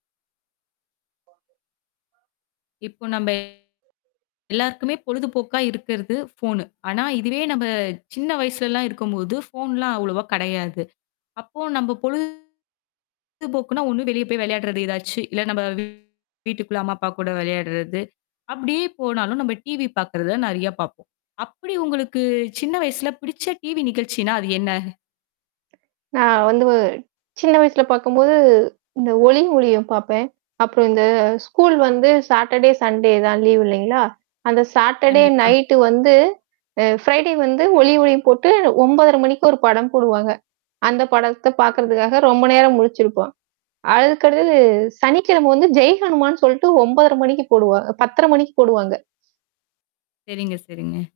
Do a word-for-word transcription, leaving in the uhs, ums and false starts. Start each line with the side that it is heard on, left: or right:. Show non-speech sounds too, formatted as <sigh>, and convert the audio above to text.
left: இப்போ நம்ப
right: <unintelligible>
left: எல்லாருக்குமே பொழுதுபோக்கா இருக்குறது ஃபோனு. ஆனா, இதுவே நம்ம சின்ன வயசுல எல்லாம் இருக்கும்போது ஃபோன்லாம் அவ்வளவா கிடையாது. அப்போ நம்ம பொழுதுபோக்குன்னா ஒண்ணு வெளிய போய் விளையாடுறது ஏதாச்சு. இல்ல நம்ம வீட்டுக்குள்ள அம்மா, அப்பா கூட விளையாடுறது. அப்பிடியே போனாலும் நம்ம டிவி பாக்குறத நிறைய பாப்போம். அப்பிடி உங்களுக்குச் சின்ன வயசுல பிடிச்ச டிவி நிகழ்ச்சின்னா, அது என்ன?
right: நான் வந்து ஒ சின்ன வயசுல பார்க்கும்போது இந்த ஒளி ஒலியும் பார்ப்பேன். அப்புறம் இந்த ஸ்கூல் வந்து சாட்டர்டே, சன்டே தான் லீவு இல்லேங்களா! அந்த சாட்டர்டே
left: கண்டிப்பா.
right: நைட் வந்து அ ப்ரை டே வந்து ஒளிஒலியும் போட்டு ஒன்பதரை மணிக்கு ஒரு படம் போடுவாங்க. அந்தப் படத்த
left: <unintelligible>
right: பார்க்குறதுக்காக ரொம்ப நேரம் முழிச்சிருப்போம். அதுக்கு அடுத்தது, சனிக்கிழமை வந்து "ஜெய் ஹனுமான்" சொல்லிட்டு ஒன்பதரை மணிக்கு போடுவா பத்தரை மணிக்கு போடுவாங்க.
left: சரிங்க, சரிங்க.